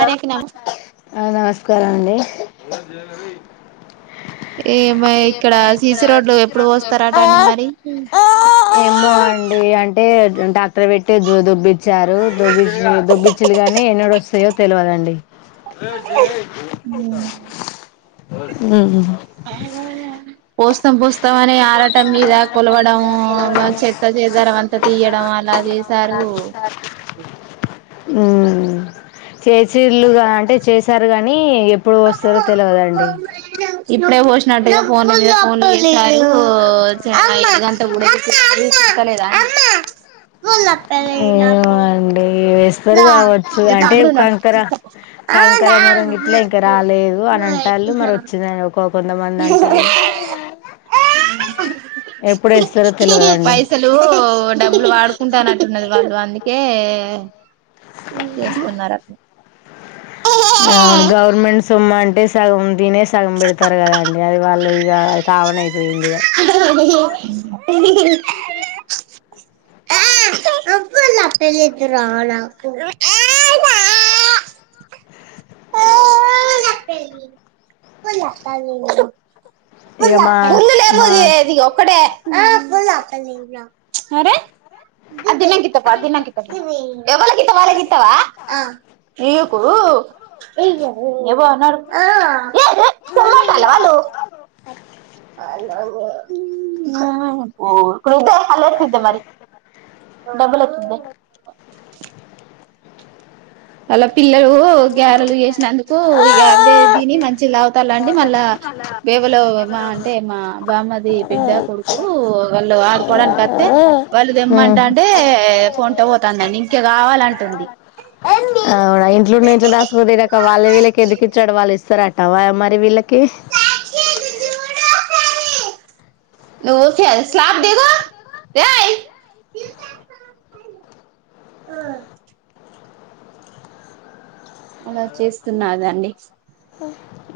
కార్యక్రమం ఆ నమస్కారం అండి ఏమ ఇక్కడ ఏమి ససి రోడ్లు సీసీ ఎప్పుడు రోడ్డు పోస్తారట అండి మరి ఏమో అండి అం టే ట్రాక్టర్ పెట్టి దో దోబ్బిచ్చారు దోబ్బిచ్చి దోబ్బిచ్చిలు గాని ఎన్నోడ వస్తాయో తెల్వదండి ఆలల పోస్తం పోస్తం అనే పోస్తాం ఆడటం పోస్తాం మీద అని ఆడటం కొలవడం మీద కొలవడం చెత్త చేదరం అంత తీయడం అలా చేశారు ఉమ్ చేసిర్లుగా అంటే చేశారు గాని ఎప్పుడు పోస్తారో తెలువదండి ఇప్పుడే భోషనట్టుగా ఫోన్ మీద ఫోన్ చేస్ అమ్మ అమ్మ అమ్మ ఫోలత ర నాకు ఇరు కావచ్చు అంటే కాంకర తీసుకోపో కాంకర మురంగిట్లా ఇంక రాలేదు అని అంటాలు లు మరి వచ్చిందని ఒ కొంత మంది అంటాలు ఎప్పుడేస్తా పైసలు డబ్బులు వాడుకుంటానంటన్నది వాళ్ళు అందుకే కే చేస్తున్నారు అట్లా అవును గవర్నమెంట్ సొమ్మ అంటే సగం తీనే సగం పెడతారు కదాండి అది వాళ్ళు తావన ఉమ్ ఆ రబ నా పెళ్లితు రా నప్పాల ఇక మా పుల్లు లేదు మా ఇది ఒక్కటే అరే ఆ అది తిన్నాక అది తిన్నాక ఎవరికి ఇస్తావు వాళ్లకి ఇస్తావా పో ఇగ పో నడు తోముతల్లా వాళ్లు ఓ హాయ్ మమ్మీ ఇదే మరి అలా ఎత్త డబల్ వచ్చినయ్ అలా పిల్లలు గ్యారెలు చె సినందుకు ఇక అవే దీని మంచి లావతారుండి మళ్ళా ఎవరు మా అవ్వ అంటే మా బామ్మది పెద్ద కొడుకు వాళ్లు ఆడుకోడానికి అత్తే వాళ్ళు దమ్మంటా అంటే కొంట పోతుందండి ఇంకే కావాలంటుంది అవునా ఇంట్లో ఉన్న ఇంట్లో దాసుకోతే అవాయి అమారి విళ్లకి ఉ కే స్లాబ్ దిగు ఏయ్ ఆ అలా చేస్తున్నాది అండి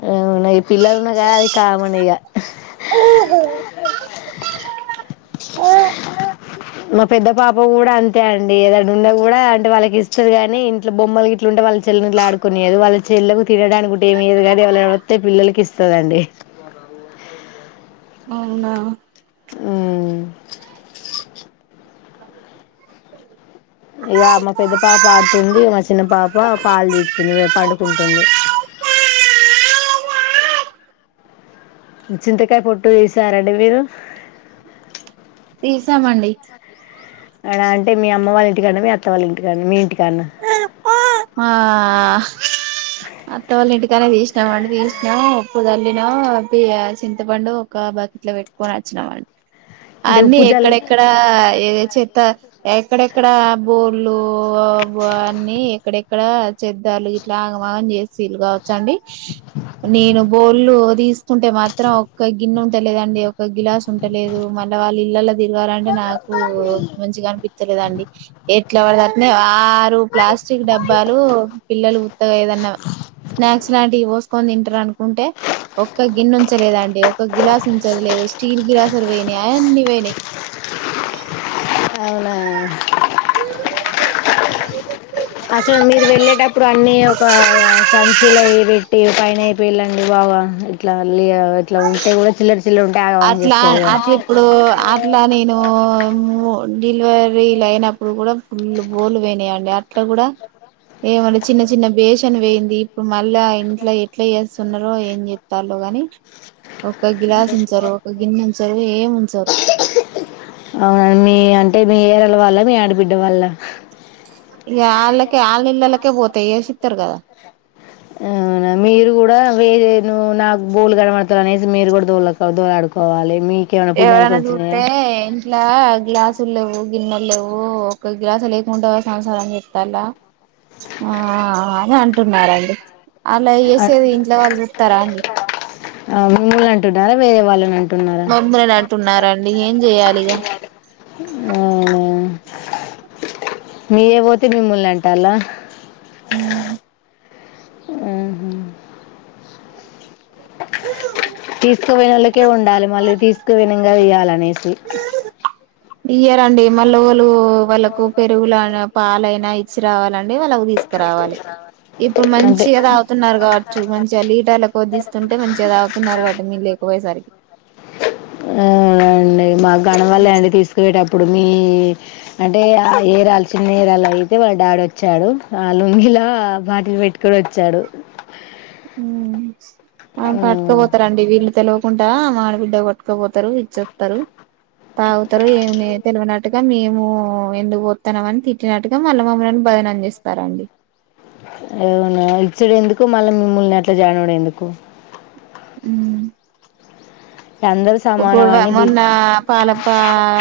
అవునా ఈ పిల్లలు ఉన్నా కాడ అది కామనే పిల్లల సౌండ్ మా పెద్ద పాప కూడా అంతే అండి ఏదన్న ఉన్న కూడా అంటే వాళ్ళకి ఇస్తది కాని ఇంట్లో బొమ్మలు ఇట్లు ఉంటే వాళ్ళు వాళ్ల చెల్లెలు ఇంట్లో ఆడుకొని నీ అది వాళ్ళ చెల్లెకు తినడానికి కూడా ఏమియ్యదు కానీ ఎవలన్న వస్తె పిల్లలకి ఇస్తదండి అవునా అవునా ఉ అ ఇక మా పెద్ద పాప ఆడుతుంది మా చిన్న పాప పాలు చీకుతుంది పండుకుంటుంది పిల్లలు ఏడుపు చింతకాయ పొట్టు తీసారా అండి మీరు తీసామండి అ అంటే మీ అమ్మ వాళ్ళ ఇంటి కాని మీ అత్త వాళ్ళ ఇంటికానీ మీ ఇంటికి అత్త వాల్లింటి ఇక్కనే తీసినాం అండి తీసినా ఉప్పు చల్లిన చింతపండు ఒక బకెట్ లో పెట్టుకొని వచ్చిన వచ్చవండి అంటే అన్నీ ఉప్పు జల్ ఎక్కడెక్కడ ఏద చేత ఎక్కడెక్కడ బోర్లు అనువాన్ని ఎక్కడెక్కడ చెద్దార్లు ఇట్లా ఆగమాగం చేసిలుగా నేను బోల్లు వస్తుంటే మాత్రం ఒక్క గిన్నె ఉంటలేదండి ఒక గిలాస ఉంటలేదు మళ్ళీ వాళ్ళ ఇల్లులు తిరగాలంటే నాకు మంచిగా అనిపిత్తలేదండి ఎట్లా పడితే అట్లనే ప్లాస్టిక్ డబ్బాలు పిల్లలు ఉత్తగా ఏదన్నా స్నాక్స్ లాంటి కొని తింటారు అనుకుంటే ఒక్క గిన్నె ఉంచలేదండి ఒక గిలాస ఉంచది లేదు స్టీల్ గిలాస్లు పోయినాయి ఈగా అన్నీ పోయినాయి అవునా అసలు మీరు వెళ్ళేటప్పుడు అన్ని ఒక సంచిల అ పెట్టి పైన ఏయ్యపోయిళండి బాబు అవును వెళ్ళాలి మళ ఇట్లా ఉంటే కూడా చిల్లర చిల్లరు ఉంటే ఆగం ఆగం అట్లా చేస్తారు కదా అట్లా ఇప్పుడు అట్లా నేను డెలివరీలు అయినప్పుడు కూడా ఫుల్ బోలు పోయినాయండి ఇట్లా కూడా ఏమంటే చిన్న చిన్న బేషన్ వేయింది ఇప్పుడు మల్లా ఆ ఇంట్లో ఎట్లా చే ఏం చేస్తున్నారు ఏం చేస్తున్నారో ఒక గిలాస ఉంచరు ఒక గిన్నె ఉంచరు ఏం ఉంచరు అవునండి మీ అంటే మీ ఏరలు వాళ్ళ మీ ఆడబిడ్డ వాల లేకపోతే వాళ్లకి ఏ సిస్టర్ కదా ఆ మీరు కూడా వేరే నువు నాకు బోల్లు గడపడతలనేసి మీరు కూడ దో దోలాడుకోవాలె మీ ఎవరెన్నా చూత్తె ఇట్ల గ్లాసుల్లు లేవు గిన్నెలు లేవు ఒక గ్లాసు లేకుండా సంసారం చెత్తందా ఆ అని అంటున్నారండి అలా చేసేది ఇంట్లో వాళ్ళు చూత్తరా అండి టున్నార మమ్మల్ని అవున అంటున్నారండి ఏం చెయాలిగా నేయ్య పోతే మిమ్ముల్ని అంటల్లా ఉమ్ ఆహా తీసుకు పోయిన వాళ్ళకే ఉండాలి మళ్ళీ తీసుకుపోయినంగా ఇయ్యాలనేసి ఇయ్యరండి మళ్ళ వాళ్ళు వాళ్ళలకు పెరుగులనా పాలయినా ఇచ్చి రావాలండి వాళ్ళకు తీ స్కురావాలె ఇప్పుడు మంచి అంటే ఏ తాగుతున్నారు కావచ్చు మంచిగా లీటర్లకు కొద్దీస్తుంటే మంచి అవుతున్నారు కాబట్టి మీరు లేకపోయేసరికి అవును అండి మాకు [unintelligible] అన్ని తీసుకు పోయెటప్పుడు మీ అంటే ఏరాలు చిన్న ఏరాలు అయితే వాళ్ళ డాడీ వచ్చాడు ఆ లుంగిలా బాటిల్ పెట్టుకొని వచ్చాడు ఆ మ్మ్ పట్టుకపోతారంండి వీళ్ళు తెల్వకుండా మాడి బిడ్డ కొట్ట కపోతారు ఇచ్చస్తారు తాగుతారు ఏ టుగా మేము ఎందుకు పోస్తాన్నావ్ అని తిట్టినట్టుగా మళ్ళీ మమ్మల్ని బజన అందిస్తారుడి అవున ఇచ్చడు ఎందుకు మళ్ళ మిమ్మల్ని అట్లా జనవడం ఎందుకు ఉమ్ అందరు సమానం అని బి ఒకోళ్ళమొన్న పాలప్ప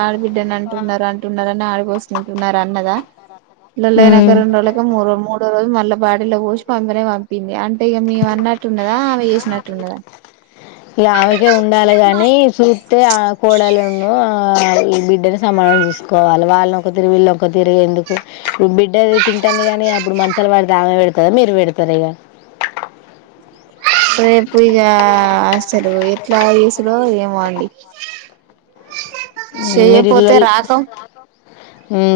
ఆడబిడ్డని అంటున్నారు అంటున్నారని ఆడ పోస్కుంటున్నారు అన్నదా ఇల్లలోనైక మ్మ్ రెండు రోజులక మూ మూడో రోజు మళ్ళ బాీలోూచ పంపనే పంపింది అంటే అంటే ఇగ మేము అన్నట్టున్నదా అమె చేసినట్టున్నదా తే ఆ కోడలును ఆ ఈ బిడ్డని సమానం చూసుకోవాల్ వాళ్ళని ఒక తీరు వీళ్ళ ఒక తీరు ఎందుకు ఇప్పుడు బిడ్డది తింటుంది గానీ అప్పుడు మంచాలు పడితే ఆమె పెడతుందా మీరు పెడతారు ఇక [unintelligible] రేపు ఇగా అస్సలు ఎట్లా తీసుడో ఏమో అండి [unintelligible] మీరి చేయపోతే ఇల్లల్ రాకం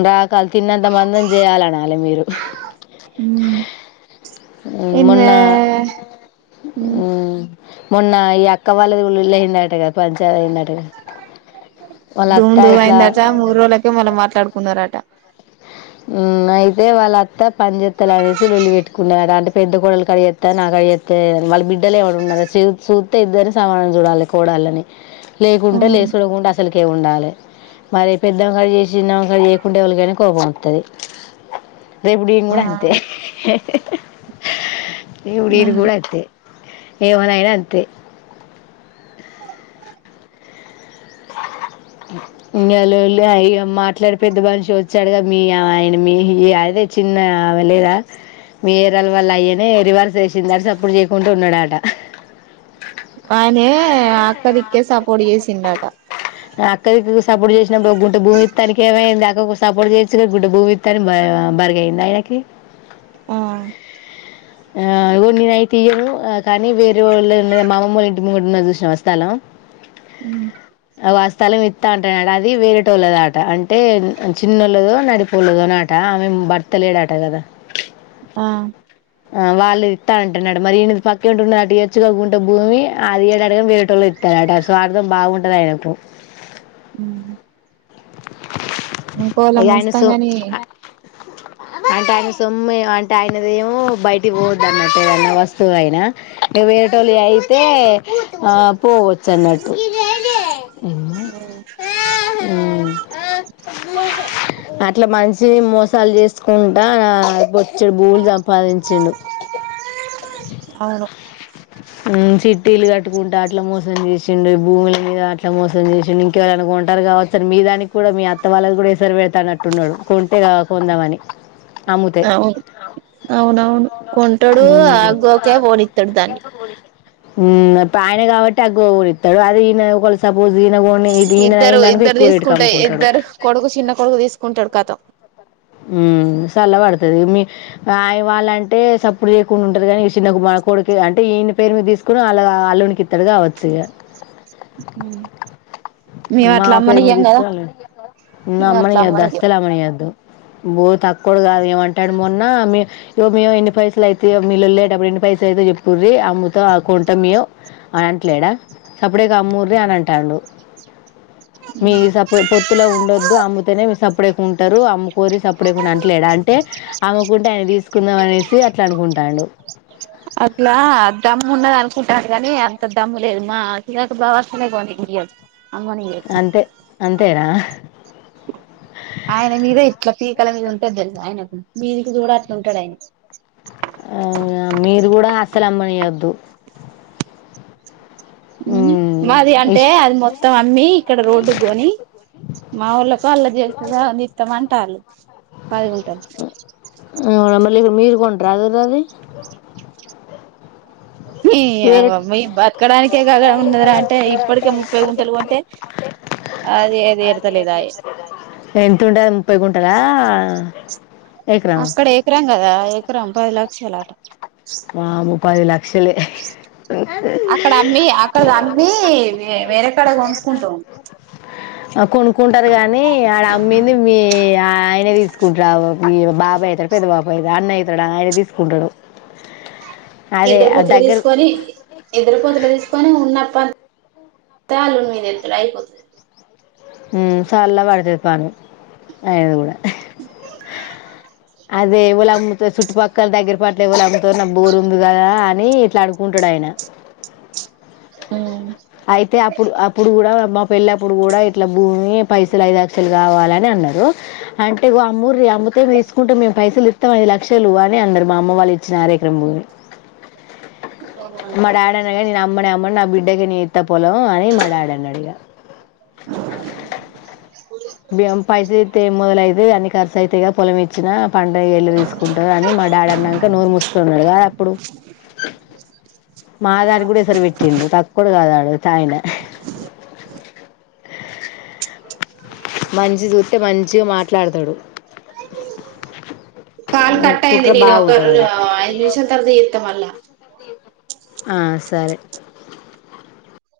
రాకల తిన్నంత మందం చేయాలనా లె మీరు మ్ మోన్న ఇన్వే ఉమ్ మొన్న ఈ అక్క వాళ్ళదిల్ళ అయిందటగ కదా పంచయి అయిందంటగా ధూమ్ ధూమ్ అయిందట మూడ్ రోజ్లకే మళ్ళ మాట్లాడుకున్నారట అయితే వాళ్ళ అత్తా పనించెత్తలనేసి లొల్లి పెట్టుకున్నదట అలాంటే పెద్ద కోడలు అడి చేస్తా నాకు అడిగిస్తే వాళ్ళ బిడ్డలు ఎవడు ఉన్నరా చూస్తే ఇద్దరిని అని సమాధనం చూడాలి కోడళ్ళని లేకుంటే లే చూడకుంటడా అసలకే ఉండాలి మరి పెద్దవంకాడ చేసి చిన్నవంకాడ చేయకుంటే ఎవళ్ళకైన కోపం వస్తాది రేప్ నేన్ ఆ కూడ అంతే ఇగ మీరు కూడ అంతే ఎవరైనా అంతే [unintelligible] ఇంగ వాళ్ళు వెళ్ళి అయ మాట్లాడి పెద్ద మనిషి వచ్చాడుగా మీ ఆయన మీ ఈ అద చిన్న ఆమె లేద వేరేవాల్ ఆయనె చిన్న సప్పుడు చేయకుంటూ ఉన్నడట ఆయనే అక్కదిక్కే సపోర్ట్ చేసిండట అ క్క సపోర్ట్ చేసినక ఒక గుంట భూమిత్తానికి ఏమైందె ఒక సపోర్ట్ చేసి గుంట భూమిత్త్తాన్ని [unintelligible] బరిగాంది ఎండాయనకి ఆ ఆ నేను అయి తీయను కానీ వేరే వాళ్ళు మామమ్ వాళ్ళ ఇంటి ము మజూ శ్ర వస్తాల అ వా స్థలం ఇత్త అంటట అది వేరేట వాళ్ళద ఆట అంటే చిన్నోళ్ళదో నడిపోలేదో అనిట ఆమె భర్తలేడాట కదా ఆ ఆ వాళ్ళు ఇస్తాన అంట అ నాడు మరి ఈది పక్కి ఉంటున్న అటు ఎచు కాకుంటే భూమి అదిేకం వీట ఇత్తాట స్వార్థం బాగుండద అయినప్పు ఇనుకోవలా ఇగ ఆయన ముుతాం సో ని [unintelligible] అంటే ఆయన సొమ్ ఏ అంటే ఆయనద ఏమో బయటికి పోవద్ద అన్నట్టు ఏదన్నా వస్తువు ఆయన వటోలు అయితే ఆ పోవచ్చు అన్నట్టు ఉమ్ ఆ అట్లా మంచి మోసాలు చేసుకుంట బొచ్చడు బూల్ ఉత్పాదించిండుట్ అవును స్టీలు కట్టుకుంటే అట్లా మోసం చేసిండే భూముల మీద అట్లా మోసం చేసిండడు ఇంకెవళ అనుకుంటారు కాబట్టి అసలు మీ దానికి కూడా మీ అత్త వాళ్ళకి కూడా ఇసరి వెళ్తానట్టున్నాడు కొంటే కొందామని అముద అవును అవునవును కొంటాడు ఆగోకే పోఓనిత్తాడు దాన్ని ఉ అ ఆయన కాబట్టి అ గ ఇస్తాడు అది ఈన ఒక సపోజ్ ఇది ఎక్కువ రేటుకి తీసుకుంటా అమ్ముకుంటాడు. ఇద్దరు కొడుకు చిన్న కొడుకు తీసుకుంటాడు కథ సల్ల పడుతుది మీ ఆ వాళ్ళ అంటే సప్పుడు చేయకుండా ఉంటారు కానీ చిన్న కుమారు కొడుకి అంటే ఈయన పేరు మీద తీసుకుొని అలా అల్లునికి ఇత్తడుగా అవచ్చు ఇ అ మా పేరు మీద తీసుకువాలి మేము అమ్మని అట్లా వయ్యొద్దు అమ్మనియ్యం అసలు అమ్మ వయ్యొద్దు బో తక్కువడు కాదు ఏమంటాడు మొన్నో మేము ఎన్ని పైసలు అయితే మీలులేటప్పుడు పైస అయితే చెప్పురీ అమ్తో కొంట మేము అని అంటలేడా అప్పుడేక అమ్మూరే అని అంటాడు మీ సప్పు పొత్తులో ఉండొద్దు అమ్ముతేనే మీ సప్పుడ ఎకు ఉంటారు అమ్ము కోరిసి అప్పుడకుండా అట్లేడు అంటే అమ్ముకుంటే ఆయన తీసుకుందాం అనేసి అట్లా అనుకుంటాడు అట్లా దమ్ము ఉన్నది అనుకుంటాడు కానీ అంత దమ్ము లేదు మా చరాక బాగా వర్సనే పోనీ అ అంతే అంతేనా ఆయన మీరే ఇట్లా పీకా అళ మీద ఉంటది తెలుసు ఆయనకు మీదికి చూడ అట్ంటాడు ఆయన ఆ మీరు కూడా అసలు అమ్మనీయద్దు మ్మ్ మాది అంటే ఇష్ అది మొత్తం అమ్మి ఇక్కడ రోడ్డు కొని మా ఊళ్ళకి అళ్ళ చేస్తేా నిత్తాంమంటళ్ళు పదిగుంటలు నెబర్లు ఇక్కడ మీరు కొన్ని రాదు అది వేరే బతకడానికే కా ఉన్నదరా అంటే ఇప్పటికే ముప్పై గుంటలు కొంటే అది అది ఎడతలేదాయే ఎంత ఉండే ముప్పై గుంటలా ఆ అక్కడ ఎకరం కదా ఎకరం పది లక్షలా వామ్మో పది లక్షలే అక్కడ అమ్మి అక్కడ అమ్మి వేరేక్కడ ఉంచుకుంటాం కొనుక్కుంటారు కాగానీ ఆడ అమ్మింది మీ ఆ ఆయనే తీసుకుంటారు ఈ బాబాయ అవుతాడు పెద్ద బాబాయ అ అన్న అవుతాడు ఆయన తీసుకుంటాడు అదే ఇద్దరు ఆ పొత్తులు దగ్గర తీసుకొని ఇద్దరు పొత్తులు తీసుకొని ఉన్నప్పుడు ప మీద ఏతలు అయిపోతది [unintelligible] ఉమ్ సల్ల పడ్డది పానం ఐదు ఆ అ అదే ఎవలు అమ్ముతరు చుట్టుపక్కల దగ్గరపాట్ల ఎవళ అమ్ముతరు నాకు బోరు ఉంది కదా అని ఇట్లా అడుకుంటాడు ఆయన మ్మ్ అయితే అప్పుడు అప్పుడు కూడా పెళ్ళప్పుడు కూడా ఇట్లా భూమి పైసలు ఐదు లక్షలు కావాలని అన్నారు అంటే అమ్మూర్ అ ఇస్తే తీసుకుంటము మేము పైసలు ఇస్తాంది లక్షలు అని అందరు మా అమ్మ వాళ్ ఇచ్చిన అర ఎక్రం భూమి మా డాడనేగా నేను అమ్మనే అమ్మను నా బిడ్డకి న అట్ట పోలము అని మడాడి అన్నాడు ఇగ పైసలు అయితే మొదలైథై అన్ని ఖర్చు అతతేగా పొలం ఇచ్చినా పండగ ఎళ్ళ తీసుకుంటారు అని మా డాడ అన్నాక నోరు మూసుకున్నాడు గదా అప్పుడు మా దానికి కూడా ఎసరు పెట్టిండు తక్కువడు కాదాడు తయినా మంచి చుతే మంచిగా మాట్లాడతాడు. కాల్ కట్ అయింది కుట్ర నేను ఒక బాగుంటుంది ఆడ. ఐదు నిమిషాల తర్వాత ఇస్తా మళ్ళ ఆ సరే